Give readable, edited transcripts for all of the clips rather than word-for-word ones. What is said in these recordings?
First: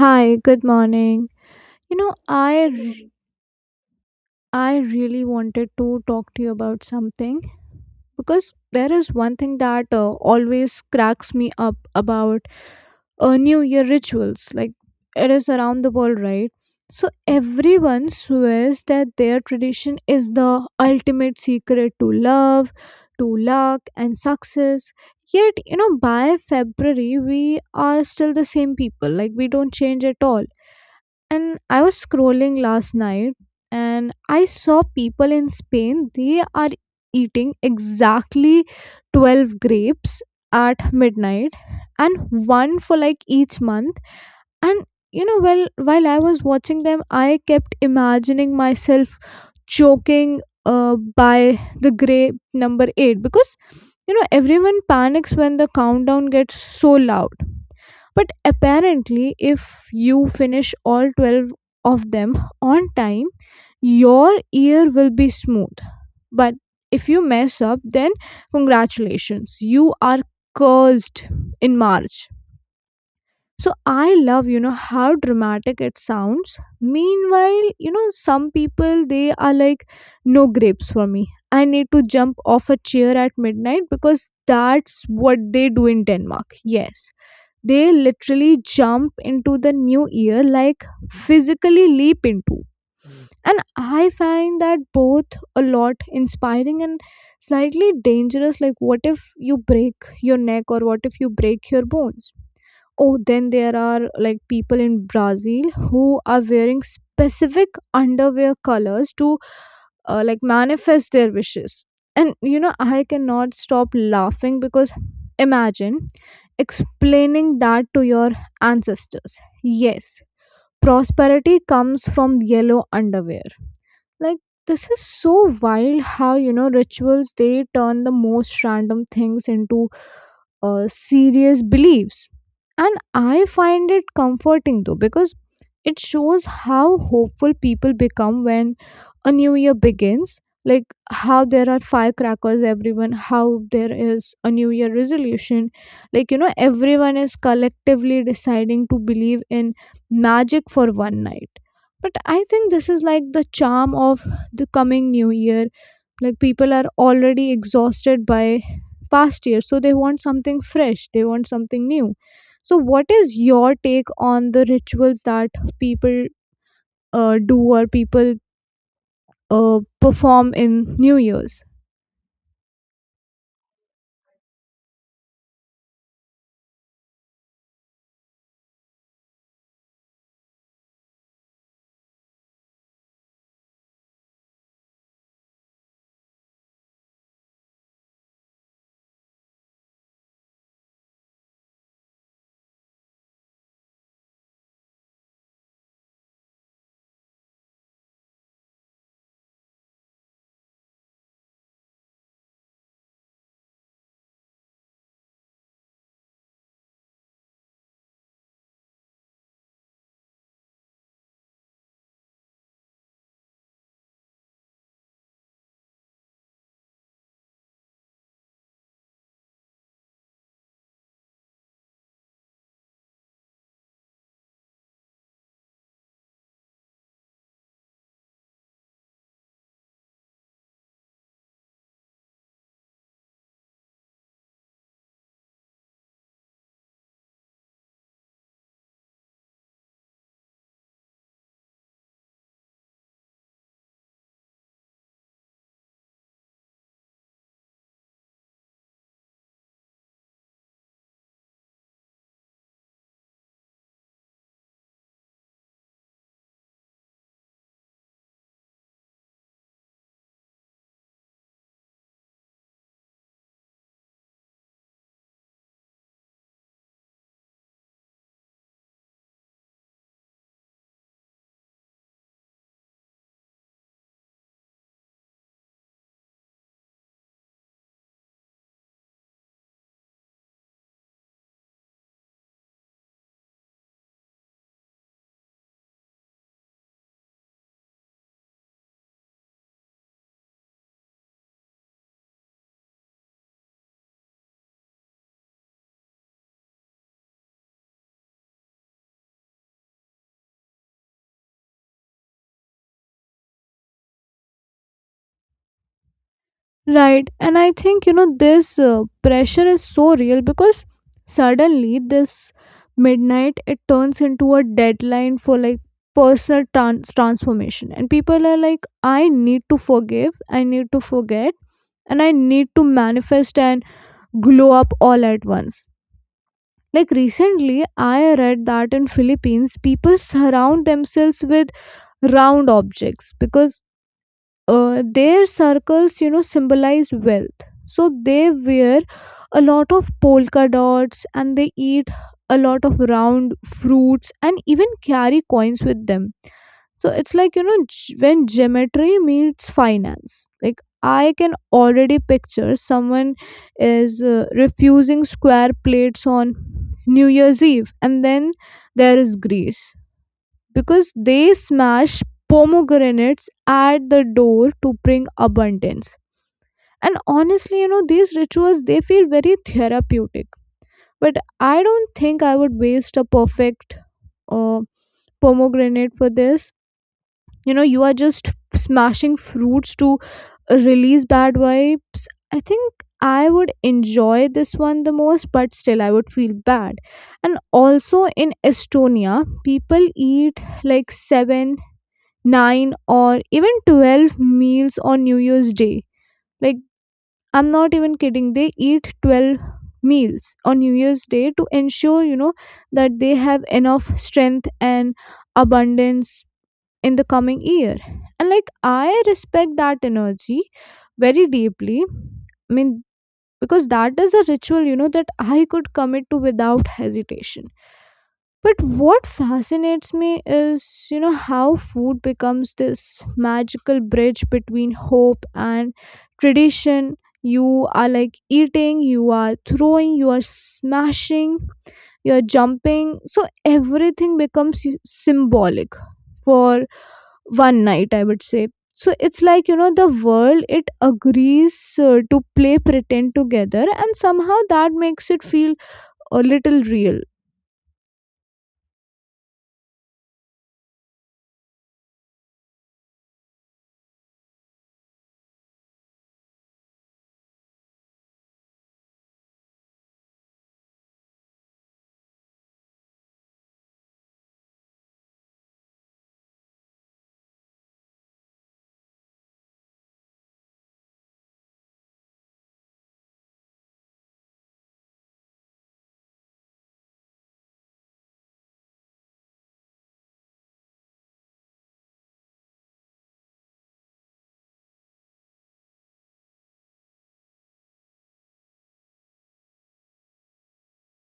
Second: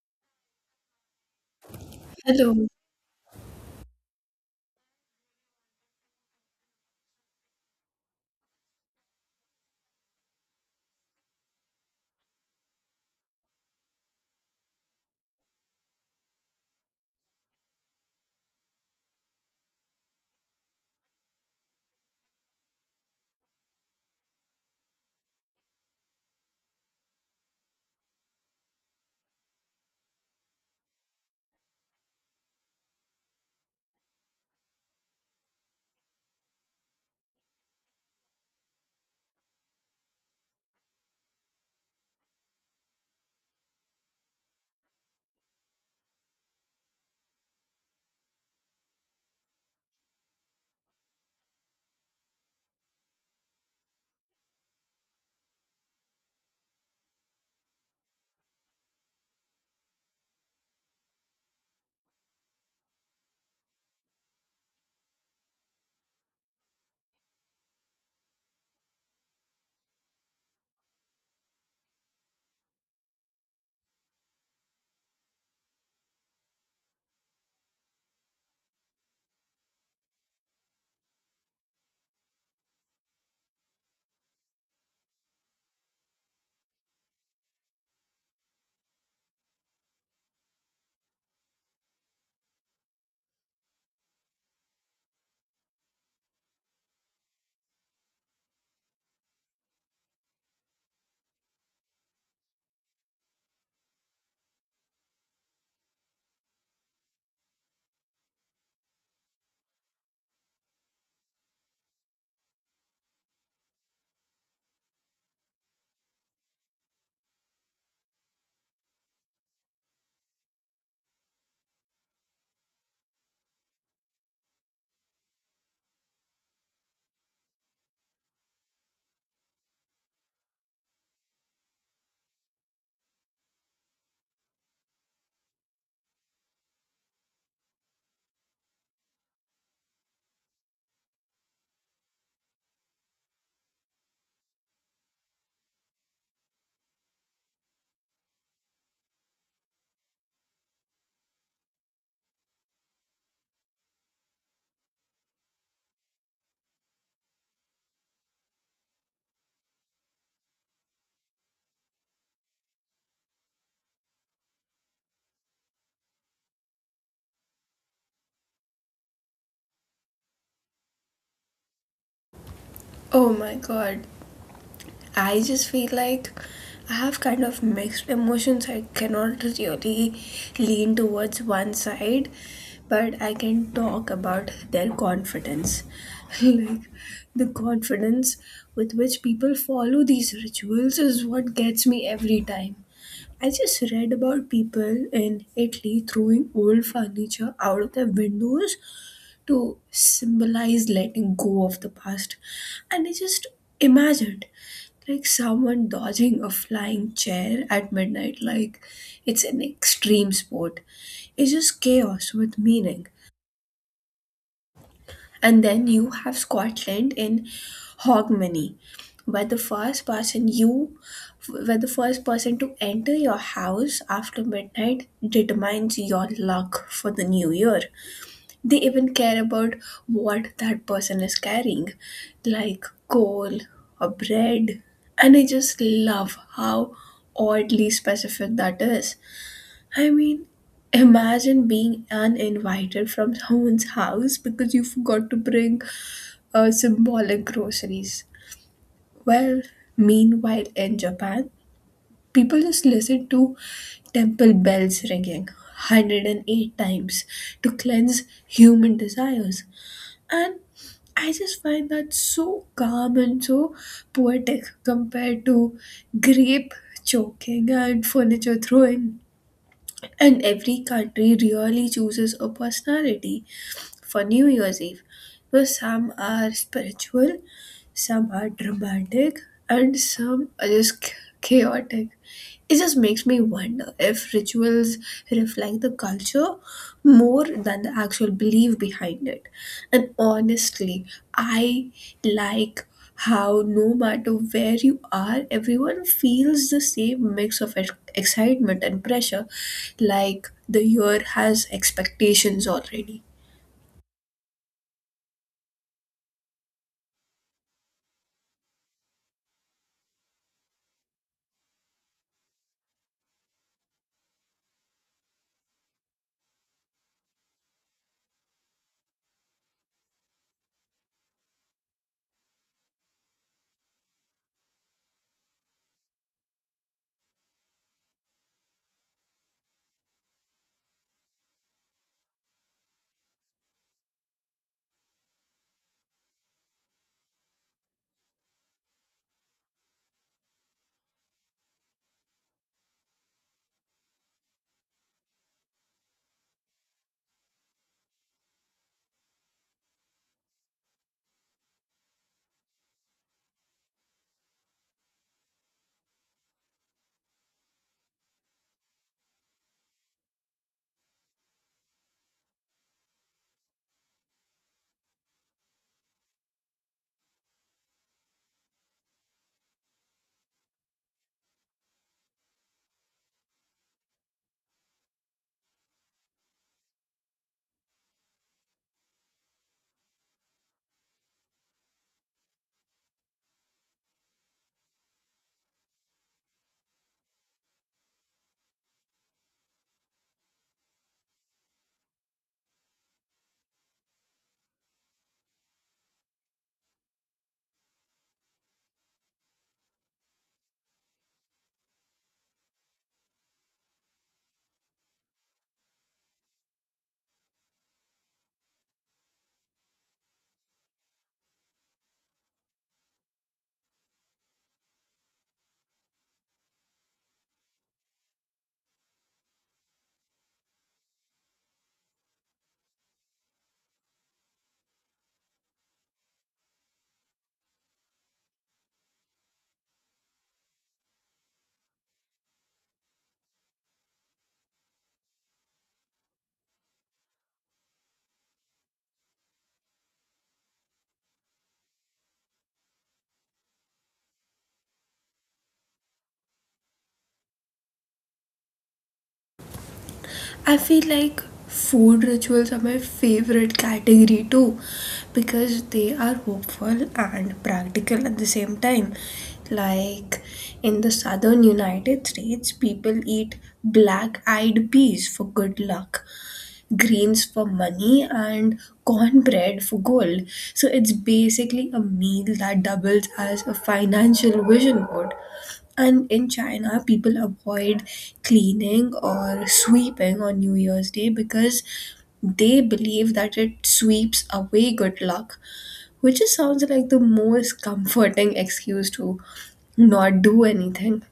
Hi, good morning. You know, Hello. I really wanted to talk to you about something because there is one thing that always cracks me up about New Year rituals. Like it is around the world, right? So everyone swears that their tradition is the ultimate secret to love, to luck and success. Yet, you know, by February we are still the same people. Like we don't change at all, and I was scrolling last night and I saw people in Spain, they are eating exactly 12 grapes at midnight and one for like each month. And you know, well, while I was watching them, I kept imagining myself choking by the grape number eight, because you know everyone panics when the countdown gets so loud. But apparently, if you finish all 12 of them on time, your year will be smooth. But if you mess up, then congratulations, you are cursed in March. So I love, you know, how dramatic it sounds. Meanwhile, you know, some people they are like, no grapes for me. I need to jump off a chair at midnight because that's what they do in Denmark. Yes, they literally jump into the new year, like physically leap into. And I find that both a lot inspiring and slightly dangerous, like what if you break your neck, or what if you break your bones. Oh, then there are like people in Brazil who are wearing specific underwear colors to like manifest their wishes. And you know, I cannot stop laughing because imagine explaining that to your ancestors. Yes, prosperity comes from yellow underwear. Like, this is so wild how you know rituals they turn the most random things into serious beliefs. And I find it comforting though, because it shows how hopeful people become when a new year begins. Like how there are firecrackers, everyone, how there is a new year resolution. Like, you know, everyone is collectively deciding to believe in magic for one night. But I think this is like the charm of the coming new year, like people are already exhausted by past years, so they want something fresh, they want something new. So what is your take on the rituals that people do, or people perform in new years? Oh my god. I just feel like I have kind of mixed emotions. I cannot really lean towards one side, but I can talk about their confidence. Like the confidence with which people follow these rituals is what gets me every time. I just read about people in Italy throwing old furniture out of their windows to symbolize letting go of the past. And I just imagined like someone dodging a flying chair at midnight, like it's an extreme sport. It's just chaos with meaning. And then you have Scotland in Hogmanay, where the first person you, where the first person to enter your house after midnight determines your luck for the new year. They even care about what that person is carrying, like coal or bread. And I just love how oddly specific that is. I mean, imagine being uninvited from someone's house because you forgot to bring symbolic groceries. Well, meanwhile, in Japan, people just listen to temple bells ringing 108 times to cleanse human desires. And I just find that so calm and so poetic compared to grape choking and furniture throwing. And every country really chooses a personality for New Year's Eve. Because some are spiritual, some are dramatic, and some are just chaotic. It just makes me wonder if rituals reflect the culture more than the actual belief behind it. And honestly, I like how no matter where you are, everyone feels the same mix of excitement and pressure, like the year has expectations already. Right. And I think, you know, this pressure is so real, because suddenly this midnight it turns into a deadline for like personal transformation. And people are like, I need to forgive, I need to forget, and I need to manifest and glow up all at once. Like recently, I read that in Philippines, people surround themselves with round objects because their circles you know symbolize wealth, so they wear a lot of polka dots and they eat a lot of round fruits and even carry coins with them. So it's like you know, when geometry meets finance, like I can already picture someone is refusing square plates on new year's eve. And then there is Greece, because they smash pomegranates at the door to bring abundance. And honestly, you know, these rituals they feel very therapeutic, but I don't think I would waste a perfect uh, pomegranate for this. You know, you are just smashing fruits to release bad vibes. I think I would enjoy this one the most, but still I would feel bad. And also in Estonia, people eat like seven, 9, or even 12 meals on new year's day. Like I'm not even kidding, they eat 12 meals on new year's day to ensure, you know, that they have enough strength and abundance in the coming year. And like I respect that energy very deeply. I mean, because that is a ritual, you know, that I could commit to without hesitation. But what fascinates me is, you know, how food becomes this magical bridge between hope and tradition. You are like eating, you are throwing, you are smashing, you are jumping. So everything becomes symbolic for one night, I would say. So it's like, you know, the world, it agrees to play pretend together, and somehow that makes it feel a little real. I feel like food rituals are my favorite category too, because they are hopeful and practical at the same time. Like in the southern United States, people eat black eyed peas for good luck, greens for money, and cornbread for gold. So it's basically a meal that doubles as a financial vision board. And in China, people avoid cleaning or sweeping on New Year's Day because they believe that it sweeps away good luck, which just sounds like the most comforting excuse to not do anything.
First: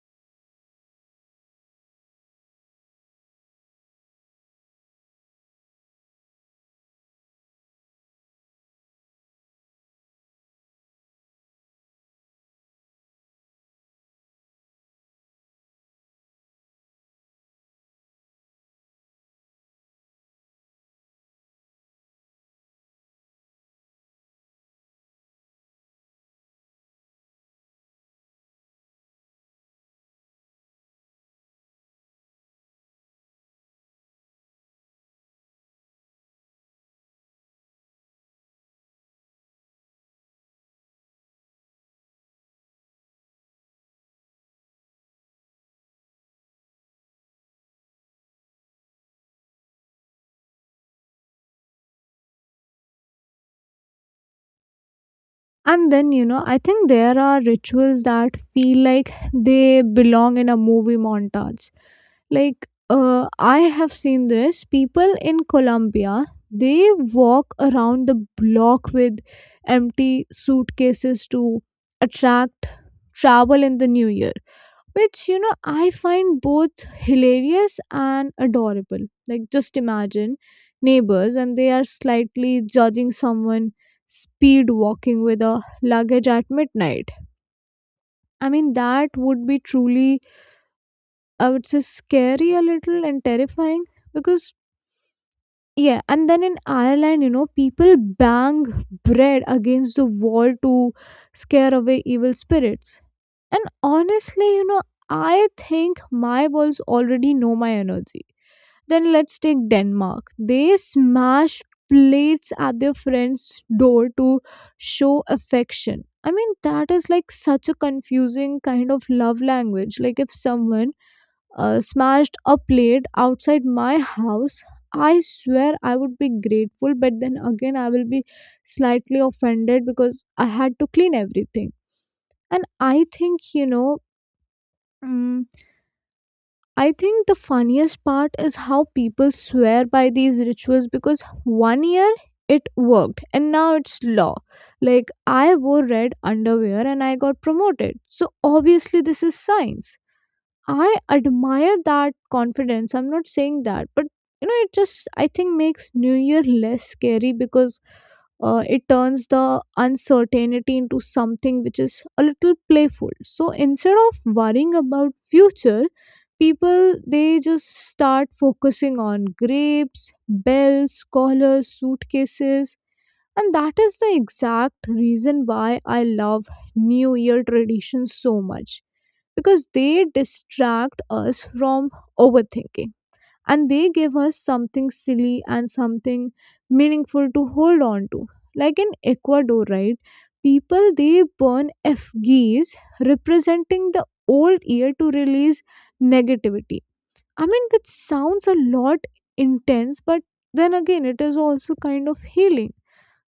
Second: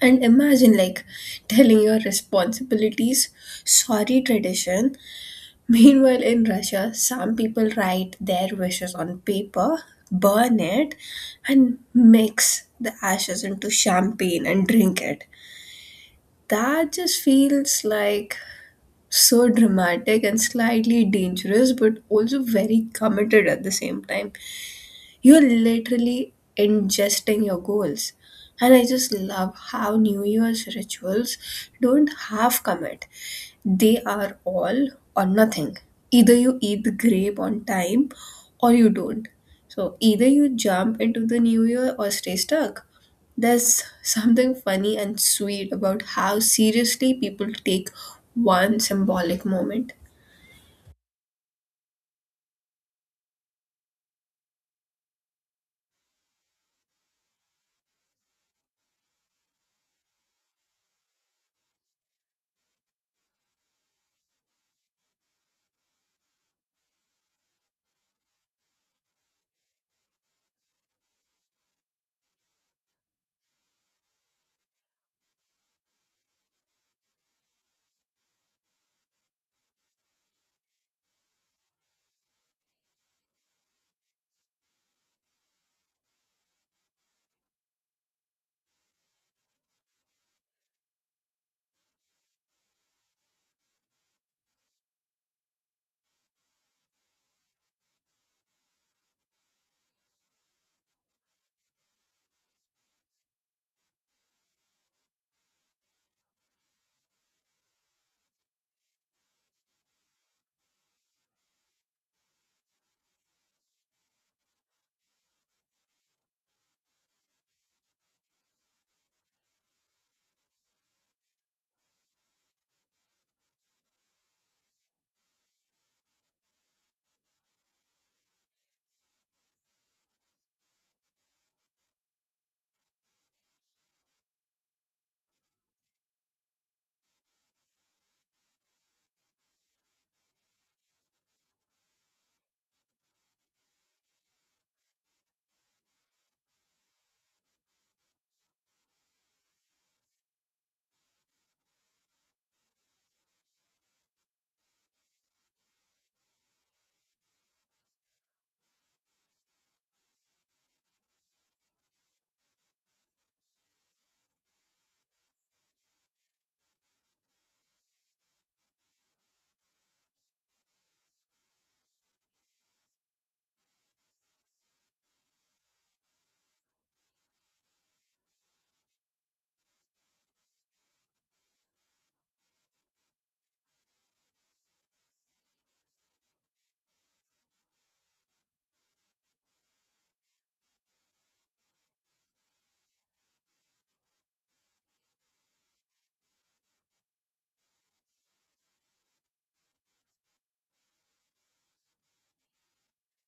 And imagine like telling your responsibilities, sorry tradition. Meanwhile, in Russia, some people write their wishes on paper, burn it, and mix the ashes into champagne and drink it. That just feels like so dramatic and slightly dangerous, but also very committed at the same time. You're literally ingesting your goals. And I just love how New Year's rituals don't half commit. They are all or nothing. Either you eat the grape on time or you don't. So either you jump into the new year or stay stuck. There's something funny and sweet about how seriously people take one symbolic moment. And then, you know, I think there are rituals that feel like they belong in a movie montage. Like, I have seen this. People in Colombia, they walk around the block with empty suitcases to attract travel in the new year, which you know I find both hilarious and adorable. Like just imagine neighbors, and they are slightly judging someone speed walking with a luggage at midnight. I mean, that would be truly, I would say, scary a little, and terrifying because yeah. And then in Ireland, you know, people bang bread against the wall to scare away evil spirits. And honestly, you know, I think my balls already know my energy. Then let's take Denmark. They smash plates at their friend's door to show affection. I mean, that is like such a confusing kind of love language. Like, if someone smashed a plate outside my house, I swear I would be grateful, but then again, I will be slightly offended because I had to clean everything. And I think you know, Mm, I think the funniest part is how people swear by these rituals, because one year it worked and now it's law. Like I wore red underwear and I got promoted. So obviously this is science. I admire that confidence. I'm not saying that, but you know, it just I think makes New Year less scary, because it turns the uncertainty into something which is a little playful. So instead of worrying about future, people they just start focusing on grapes, bells, collars, suitcases. And that is the exact reason why I love New Year traditions so much, because they distract us from overthinking, and they give us something silly and something meaningful to hold on to. Like in Ecuador, right? People they burn effigies representing the old year to release negativity. I mean, which sounds a lot intense, but then again it is also kind of healing.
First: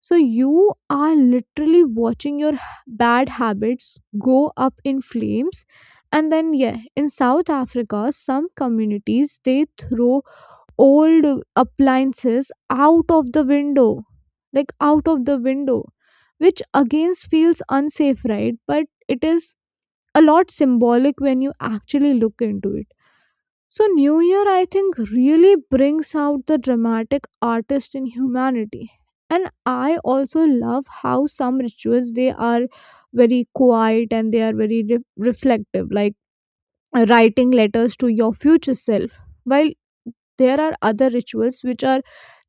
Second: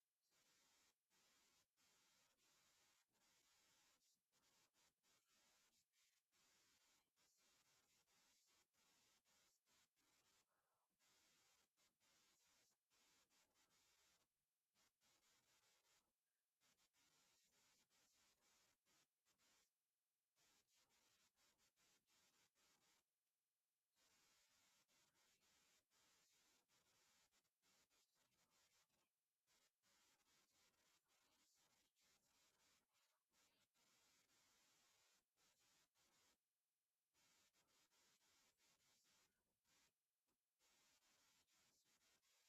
So you are literally watching your bad habits go up in flames. And then, yeah, in South Africa, some communities they throw old appliances out of the window, like out of the window, which again feels unsafe, right? But it is a lot symbolic when you actually look into it. So, New Year, I think, really brings out the dramatic artist in humanity. And I also love how some rituals they are very quiet and they are very reflective, like writing letters to your future self. While there are other rituals which are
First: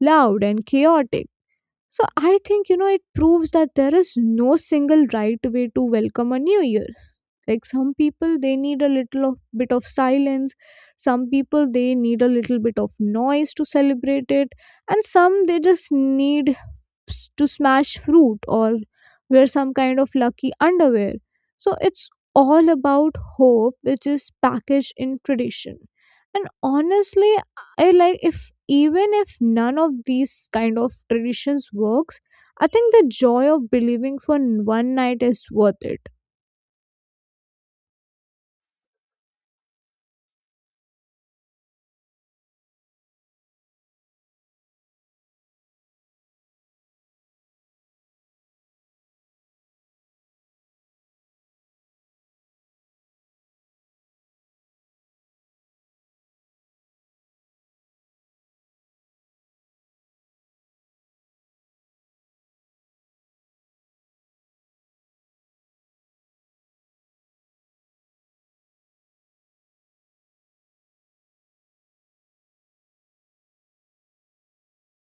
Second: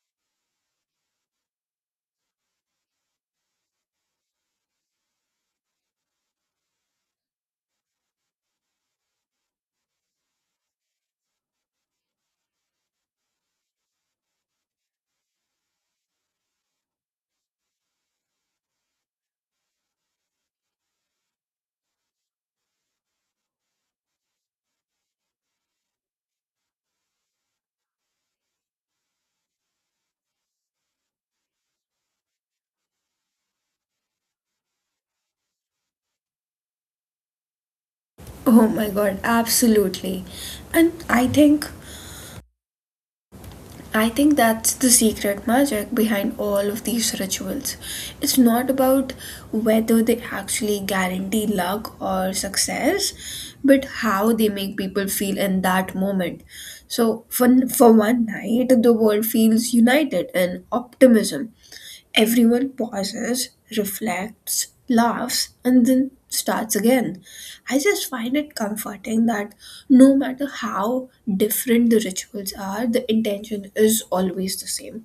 loud and chaotic, so I think, you know, it proves that there is no single right way to welcome a new year. Like some people, they need a little of, bit of silence. Some people, they need a little bit of noise to celebrate it. And some, they just need to smash fruit or wear some kind of lucky underwear. So it's all about hope, which is packaged in tradition. And honestly, I like if even if none of these kind of traditions works, I think the joy of believing for one night is worth it. Oh my god, absolutely. And I think that's the secret magic behind all of these rituals. It's not about whether they actually guarantee luck or success, but how they make people feel in that moment. So, for one night, the world feels united and optimism. Everyone pauses, reflects, laughs, and then starts again. I just find it comforting that no matter how different the rituals are, the intention is always the same.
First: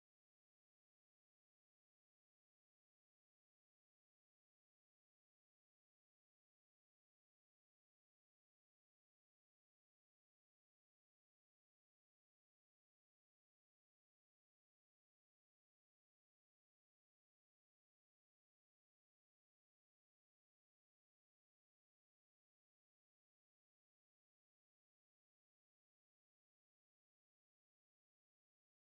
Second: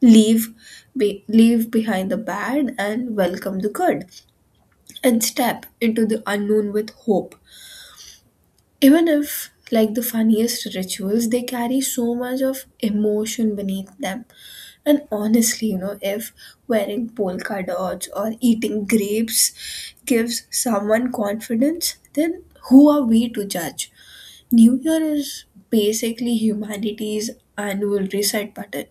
Leave Leave behind the bad and welcome the good, and step into the unknown with hope. Even if like the funniest rituals, they carry so much of emotion beneath them. And honestly, you know if wearing polka dots or eating grapes gives someone confidence, then who are we to judge? New Year is basically humanity's annual reset button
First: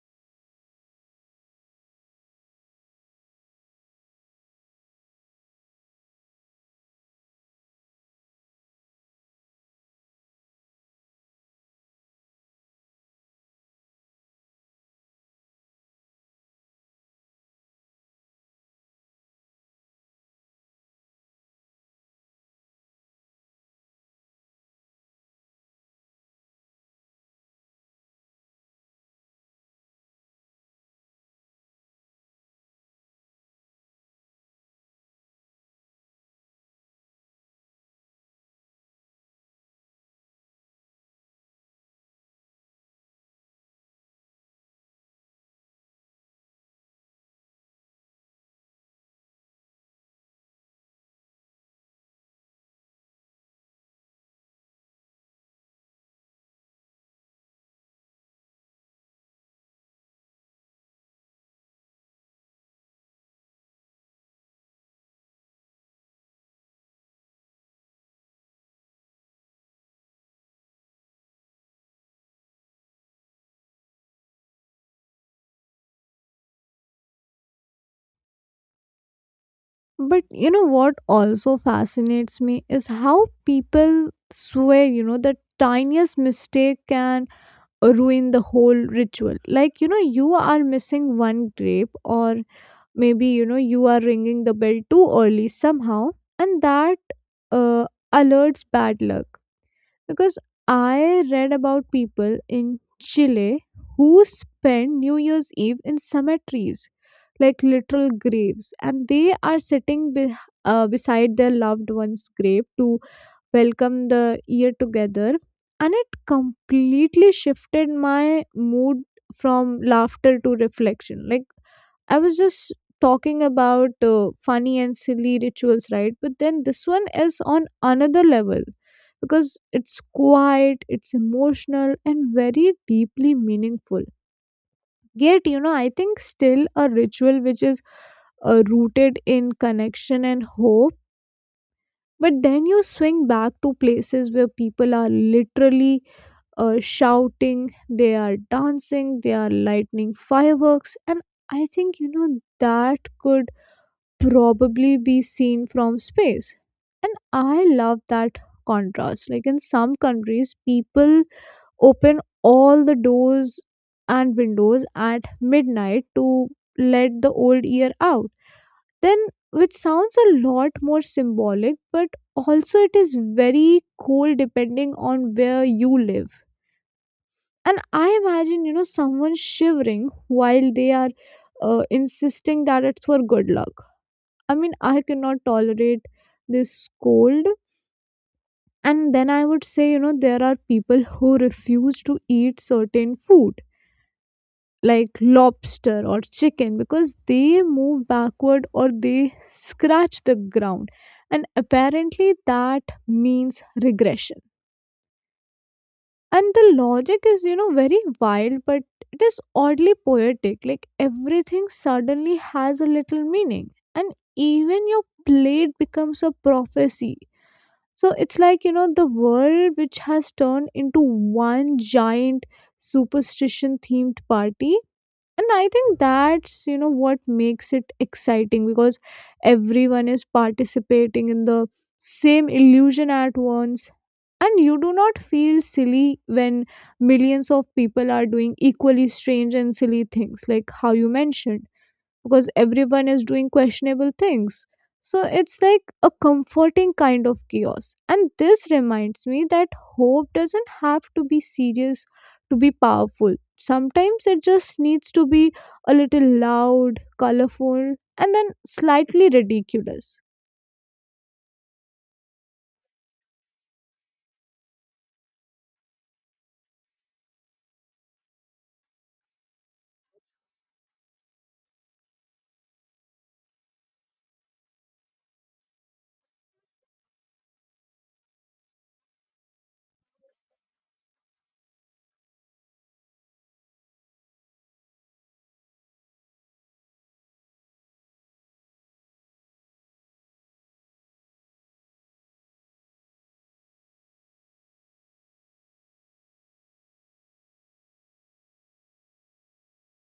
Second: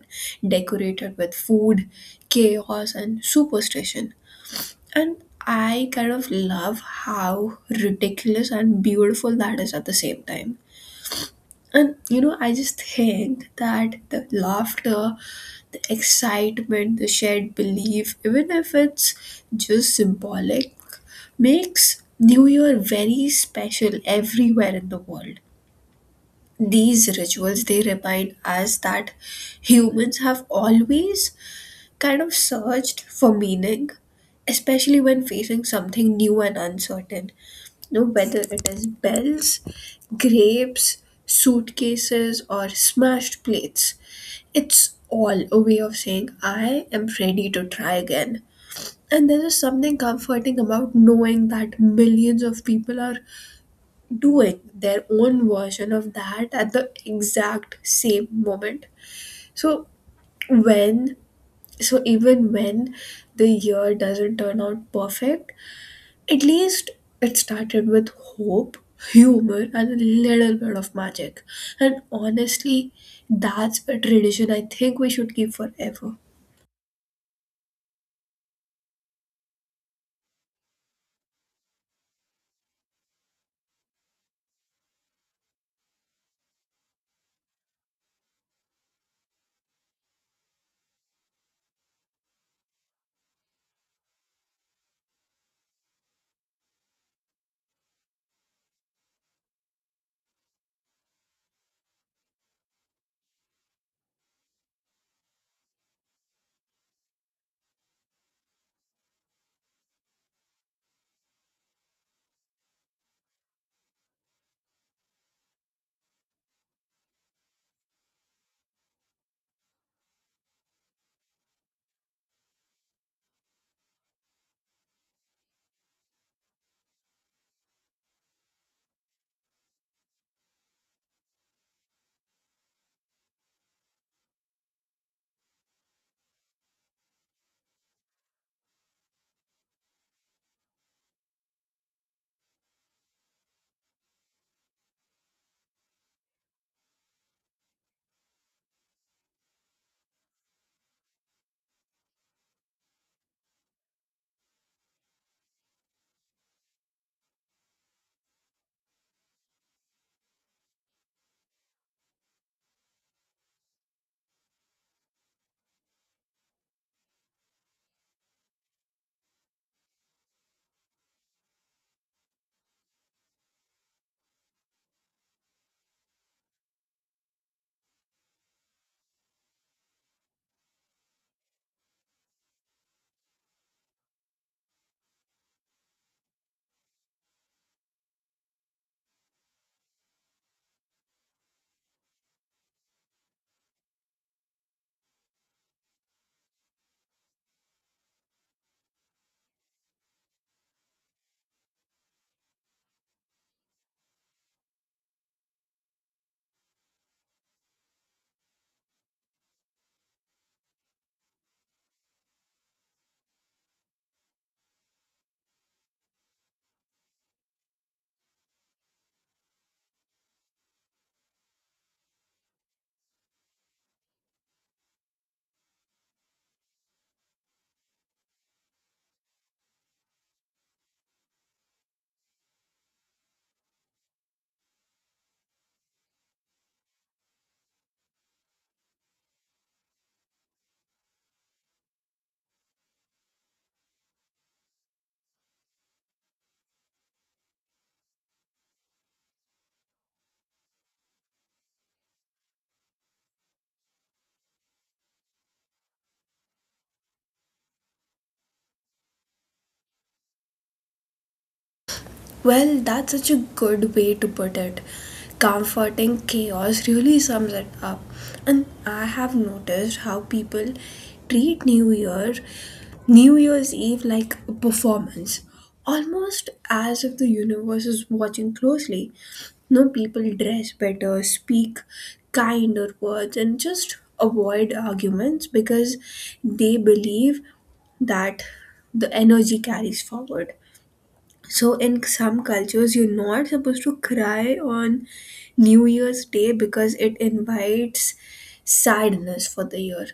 decorated with food, chaos, and superstition. And I kind of love how ridiculous and beautiful that is at the same time. And you know, I just think that the laughter, the excitement, the shared belief, even if it's just symbolic, makes New Year very special everywhere in the world. These rituals, they remind us that humans have always kind of searched for meaning, especially when facing something new and uncertain. No, whether it is bells, grapes, suitcases, or smashed plates, it's all a way of saying, I am ready to try again. And there is something comforting about knowing that millions of people are doing their own version of that at the exact same moment. So, when, so even when the year doesn't turn out perfect, at least it started with hope, humor, and a little bit of magic. And honestly, that's a tradition I think we should keep forever. But you know what also fascinates me is how people swear, you know, the tiniest mistake can ruin the whole ritual, like you know you are missing one grape, or maybe you know you are ringing the bell too early somehow, and that uh, alerts bad luck. Because I read about people in Chile who spend new year's eve in cemeteries, like literal graves, and they are sitting beside their loved one's grave to welcome the year together. And it completely shifted my mood from laughter to reflection. Like I was just talking about funny and silly rituals, right? But then this one is on another level, because it's quiet, it's emotional and very deeply meaningful. Yet you know, I think still a ritual which is rooted in connection and hope. But then you swing back to places where people are literally shouting, they are dancing, they are lightning fireworks, and I think you know that could probably be seen from space. And I love that contrast, like in some countries people open all the doors and windows at midnight to let the old year out then, which sounds a lot more symbolic, but also it is very cold depending on where you live. And I imagine, you know, someone shivering while they are insisting that it's for good luck. I mean, I cannot tolerate this cold. And then I would say, you know, there are people who refuse to eat certain food like lobster or chicken because they move backward or they scratch the ground, and apparently that means regression. And the logic is, you know, very wild, but it is oddly poetic, like everything suddenly has a little meaning, and even your plate becomes a prophecy. So it's like, the world which has turned into one giant superstition themed party. And I think that's, what makes it exciting, because everyone is participating in the same illusion at once. And you do not feel silly when millions of people are doing equally strange and silly things, like how you mentioned, because everyone is doing questionable things. So it's like a comforting kind of chaos. And this reminds me that hope doesn't have to be serious to be powerful. Sometimes it just needs to be a little loud, colorful, and then slightly ridiculous. Well, that's such a good way to put it. Comforting chaos really sums it up. And I have noticed how people treat New Year's Eve like a performance, almost as if the universe is watching closely. No, people dress better, speak kinder words, and just avoid arguments because they believe that the energy carries forward. So, in some cultures, you're not supposed to cry on New Year's Day because it invites sadness for the year.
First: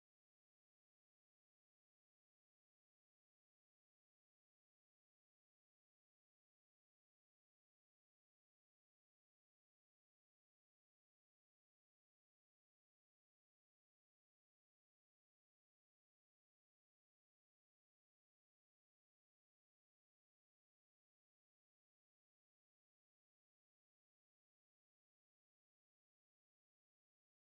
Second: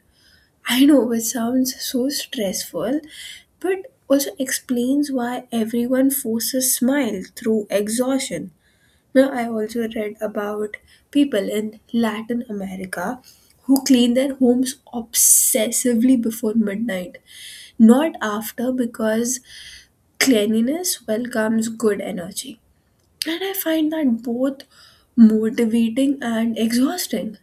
I know it sounds so stressful, but also explains why everyone forces smile through exhaustion. Now, I also read about people in Latin America who clean their homes obsessively before midnight, not after, because cleanliness welcomes good energy. And I find that both motivating and exhausting.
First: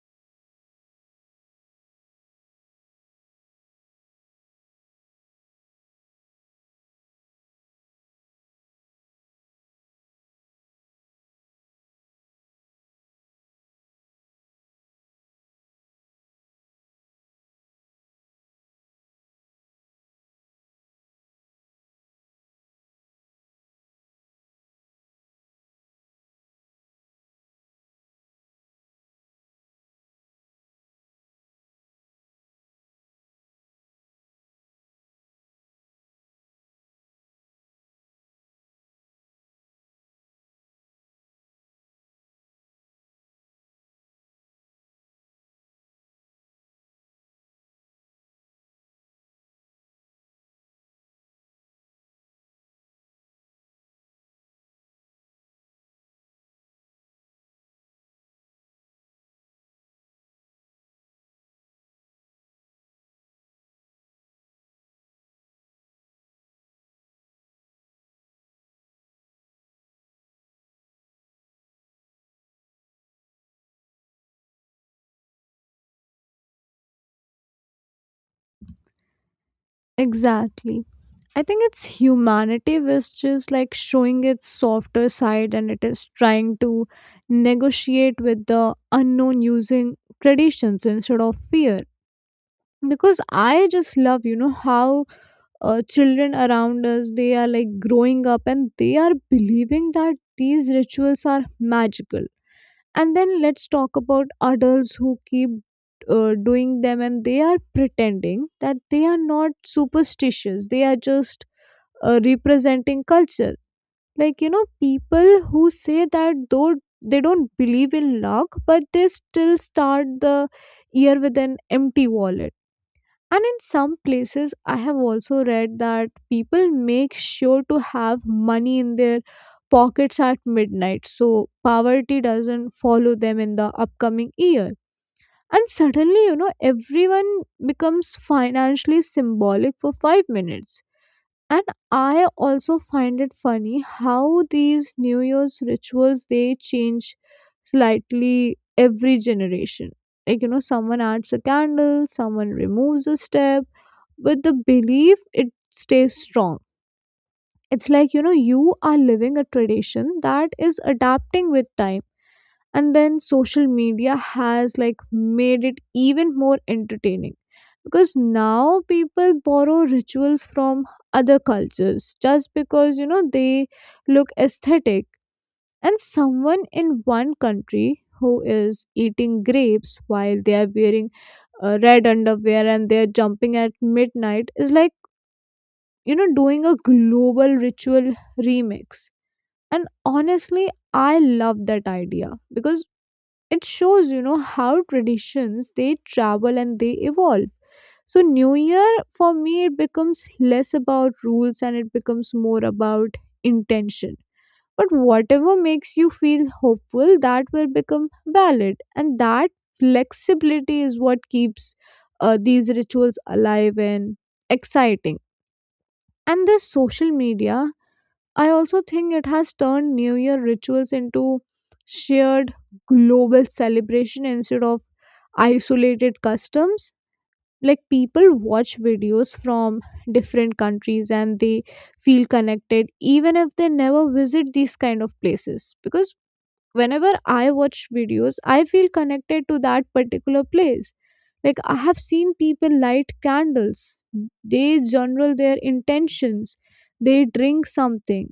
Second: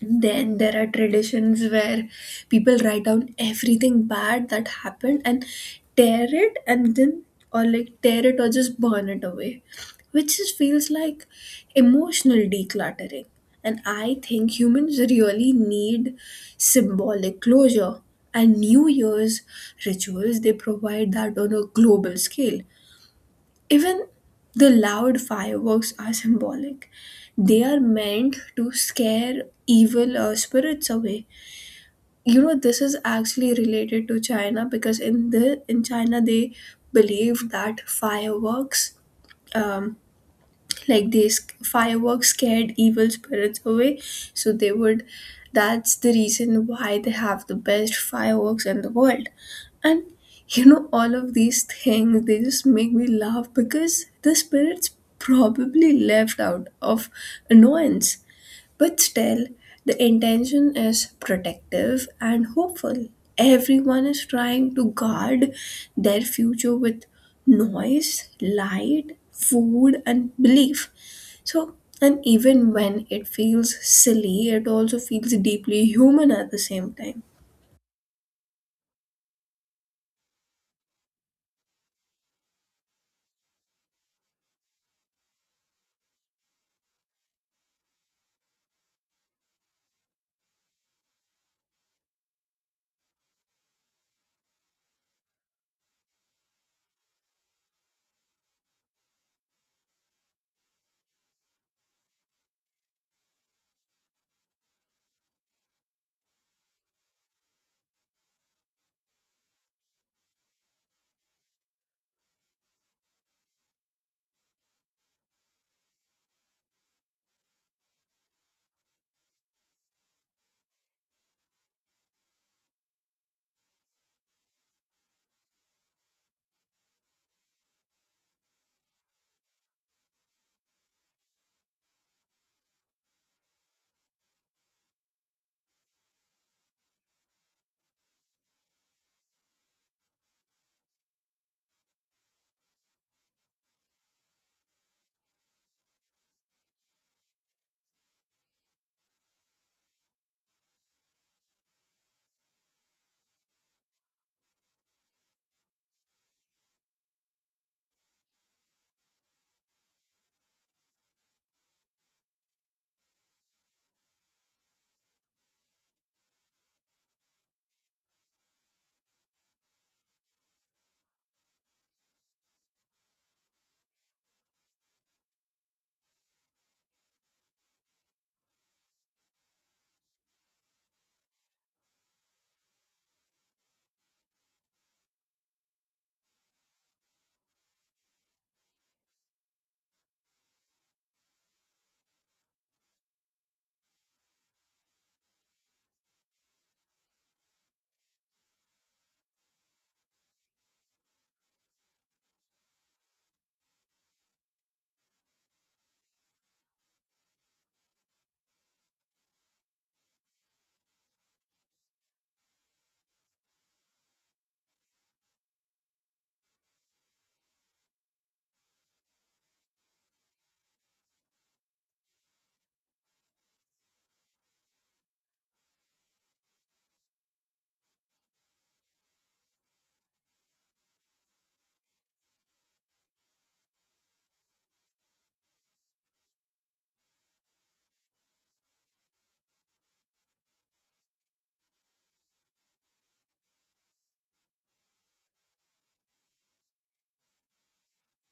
Then there are traditions where people write down everything bad that happened and tear it, and then or like tear it or just burn it away, which just feels like emotional decluttering. And I think humans really need symbolic closure, and New Year's rituals they provide that on a global scale. Even the loud fireworks are symbolic. They are meant to scare evil spirits away. You know, this is actually related to China, because in China they believe that fireworks um, like these fireworks scared evil spirits away, so they would, that's the reason why they have the best fireworks in the world. And you know all of these things, they just make me laugh because the spirits probably left out of annoyance. But still, the intention is protective and hopeful. Everyone is trying to guard their future with noise, light, food, and belief. So, and even when it feels silly, it also feels deeply human at the same time. Exactly. I think it's humanity which is like showing its softer side, and it is trying to negotiate with the unknown using traditions instead of fear. Because I just love how children around us, they are like growing up and they are believing that these rituals are magical. And then let's talk about adults who keep doing them, and they are pretending that they are not superstitious, they are just representing culture. Like, people who say that, though they don't believe in luck, but they still start the year with an empty wallet. And in some places, I have also read that people make sure to have money in their pockets at midnight, so poverty doesn't follow them in the upcoming year. And suddenly, you know, everyone becomes financially symbolic for 5 minutes. And I also find it funny how these New Year's rituals they change slightly every generation. Like, you know, someone adds a candle, someone removes a step with the belief it stays strong. It's like, you know, you are living a tradition that is adapting with time. And then social media has like made it even more entertaining, because now people borrow rituals from other cultures just because, you know, they look aesthetic. And someone in one country who is eating grapes while they are wearing red underwear and they are jumping at midnight is like, doing a global ritual remix. And honestly, I love that idea, because it shows how traditions, they travel and they evolve. So New Year for me, it becomes less about rules and it becomes more about intention. But whatever makes you feel hopeful, that will become valid, and that flexibility is what keeps these rituals alive and exciting. And this social media, I also think it has turned New Year rituals into shared global celebration instead of isolated customs. Like people watch videos from different countries and they feel connected even if they never visit these kind of places. Because whenever I watch videos, I feel connected to that particular place. Like I have seen people light candles, they journal their intentions, they drink something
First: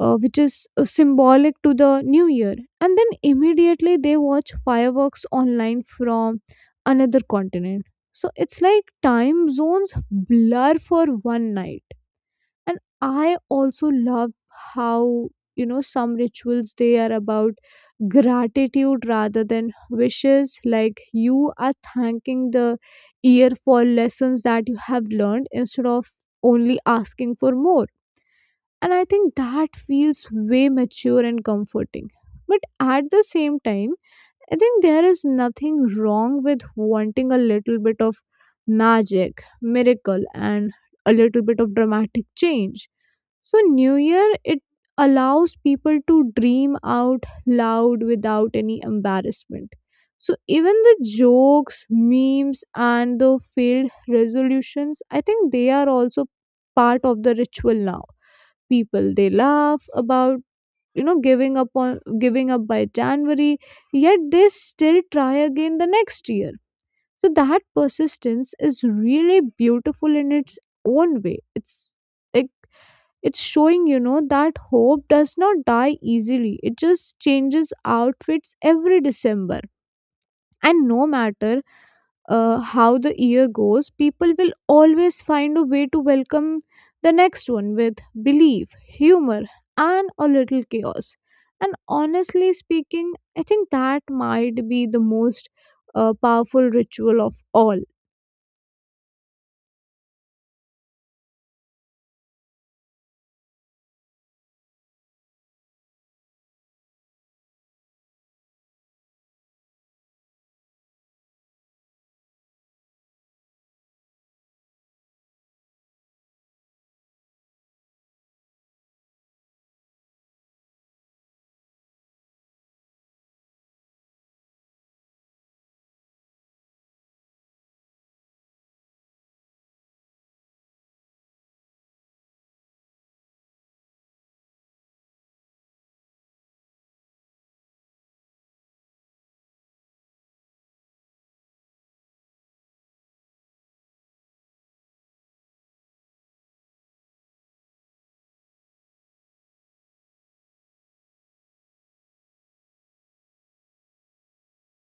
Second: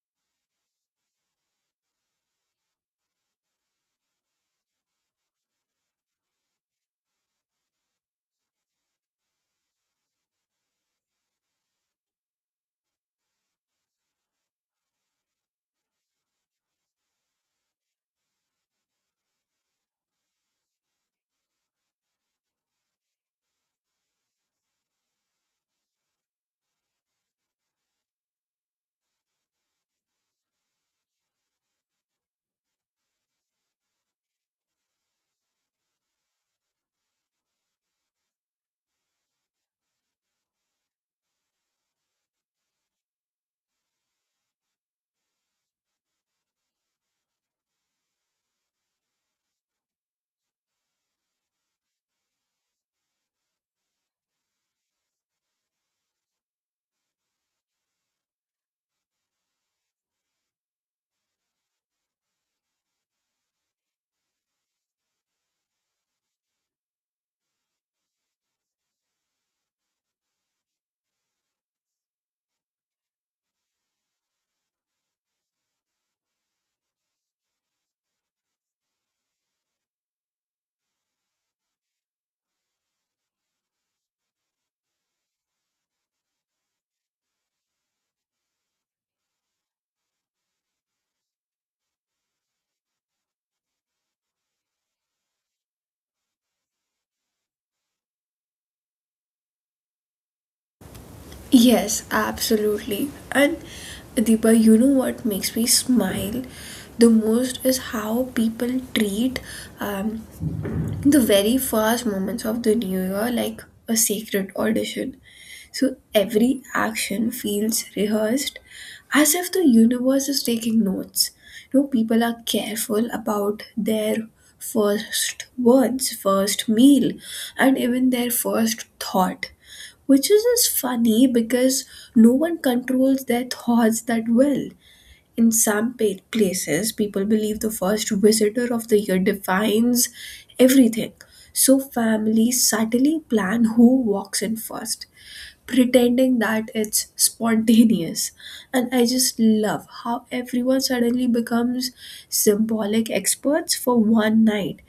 which is symbolic to the new year, and then immediately they watch fireworks online from another continent. So it's like time zones blur for one night. And I also love how, some rituals, they are about gratitude rather than wishes, like you are thanking the year for lessons that you have learned instead of only asking for more. And I think that feels way mature and comforting. But at the same time, I think there is nothing wrong with wanting a little bit of magic, miracle, and a little bit of dramatic change. So, New Year, it allows people to dream out loud without any embarrassment. So, even the jokes, memes, and the failed resolutions, I think they are also part of the ritual now. People, they laugh about, giving up on giving up by January, yet they still try again the next year. So that persistence is really beautiful in its own way. It's like, it's showing, that hope does not die easily, it just changes outfits every December. And no matter how the year goes, people will always find a way to welcome the next one with belief, humor, and a little chaos. And honestly speaking, I think that might be the most powerful ritual of all. Yes, absolutely. And Deepa, you know what makes me smile the most is how people treat um, the very first moments of the new year like a sacred audition. So every action feels rehearsed, as if the universe is taking notes. You know, people are careful about their first words, first meal, and even their first thought, which is just funny because no one controls their thoughts that well. In some places, people believe the first visitor of the year defines everything. So, families subtly plan who walks in first, pretending that it's spontaneous. And I just love how everyone suddenly becomes symbolic experts for one night.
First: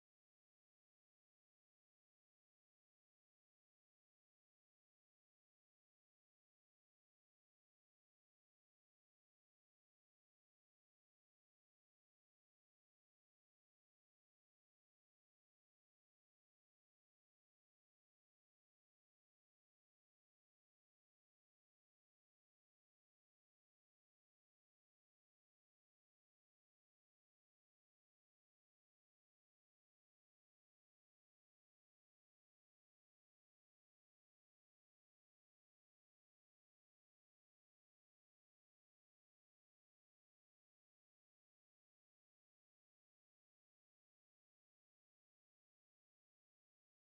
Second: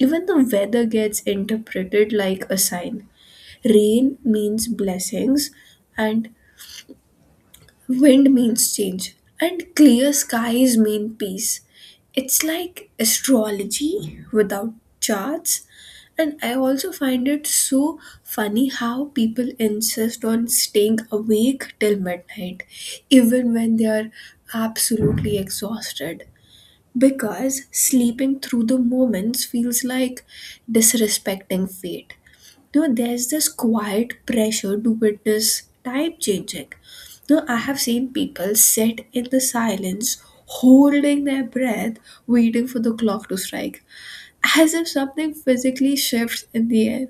Even the weather gets interpreted like a sign. Rain means blessings, and wind means change, and clear skies mean peace. It's like astrology without charts. And I also find it so funny how people insist on staying awake till midnight, even when they are absolutely exhausted. Because sleeping through the moments feels like disrespecting fate. No, there's this quiet pressure to witness time changing. No, I have seen people sit in the silence, holding their breath, waiting for the clock to strike, as if something physically shifts in the air.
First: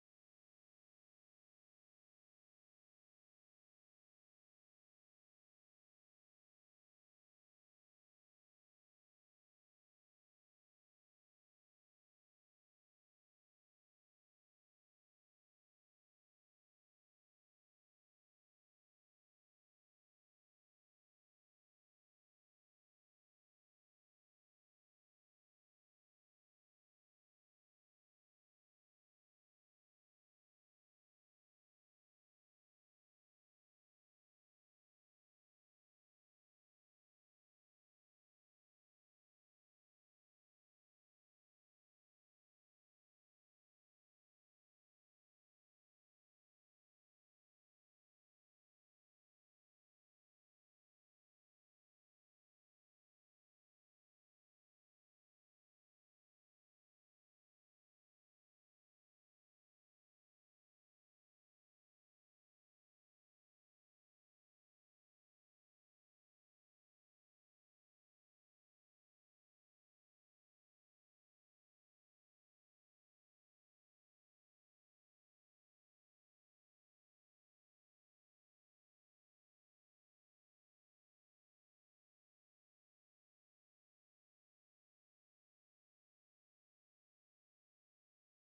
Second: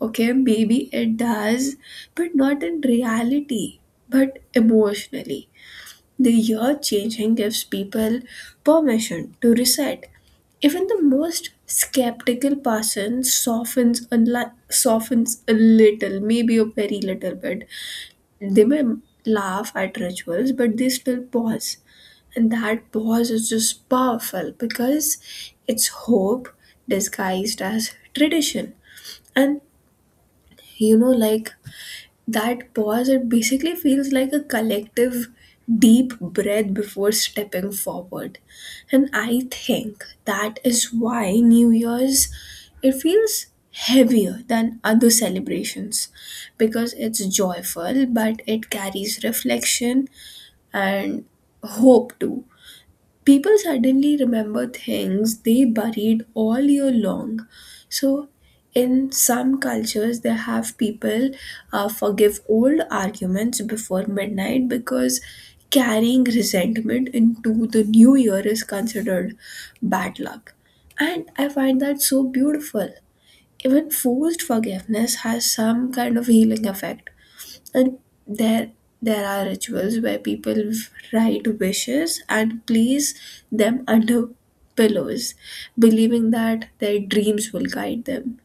Okay, maybe it does, but not in reality, but emotionally. The year changing gives people permission to reset. Even the most skeptical person softens softens a little, maybe a very little bit. They may laugh at rituals, but they still pause. And that pause is just powerful because it's hope disguised as tradition. And you know, like that pause, it basically feels like a collective deep breath before stepping forward. And I think that is why New Year's, it feels heavier than other celebrations, because it's joyful but it carries reflection and hope too. People suddenly remember things they buried all year long. So, in some cultures, they have people forgive old arguments before midnight because carrying resentment into the new year is considered bad luck. And I find that so beautiful. Even forced forgiveness has some kind of healing effect. And there there are rituals where people write wishes and place them under pillows, believing that their dreams will guide them.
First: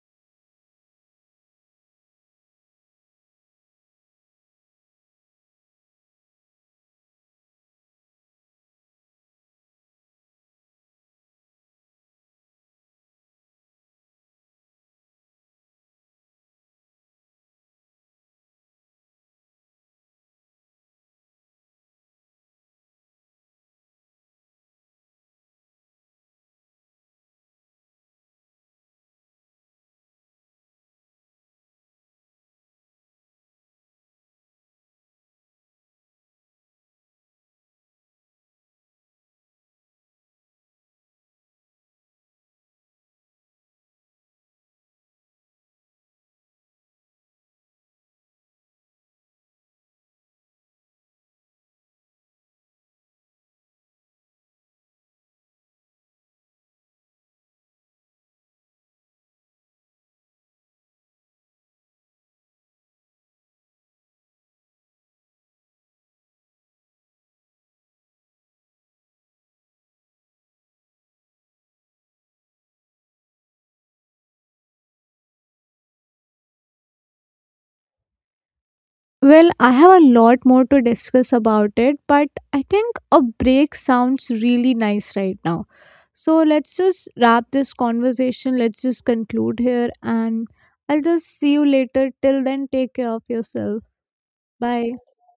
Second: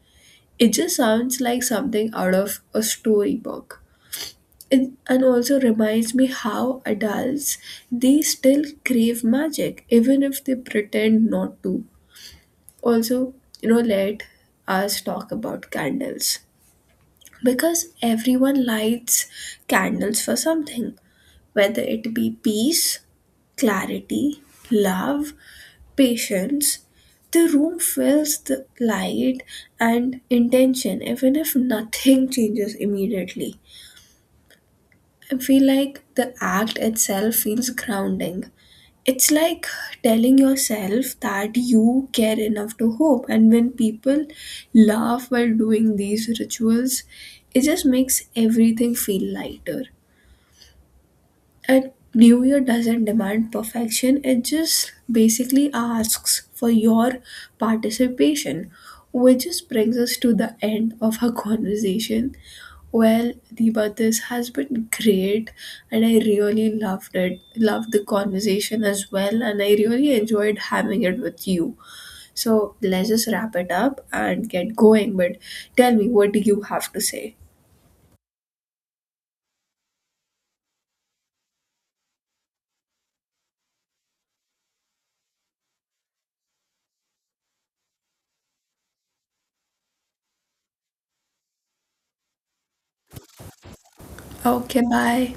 It just sounds like something out of a storybook. It, and also reminds me how adults, they still crave magic even if they pretend not to. Also, you know, let us talk about candles, because everyone lights candles for something, whether it be peace, clarity, love, patience. The room fills the light and intention, even if nothing changes immediately. I feel like the act itself feels grounding. It's like telling yourself that you care enough to hope. And when people laugh while doing these rituals, it just makes everything feel lighter. And New Year doesn't demand perfection, it just basically asks for your participation, which just brings us to the end of our conversation. Well, Deepa, this has been great, and I really loved it. Loved the conversation as well, and I really enjoyed having it with you. So let's just wrap it up and get going. But tell me, what do you have to say? Well, I have a lot more to discuss about it, but I think a break sounds really nice right now. So let's just wrap this conversation. Let's just conclude here, and I'll just see you later. Till then, take care of yourself. Okay, Bye. bye.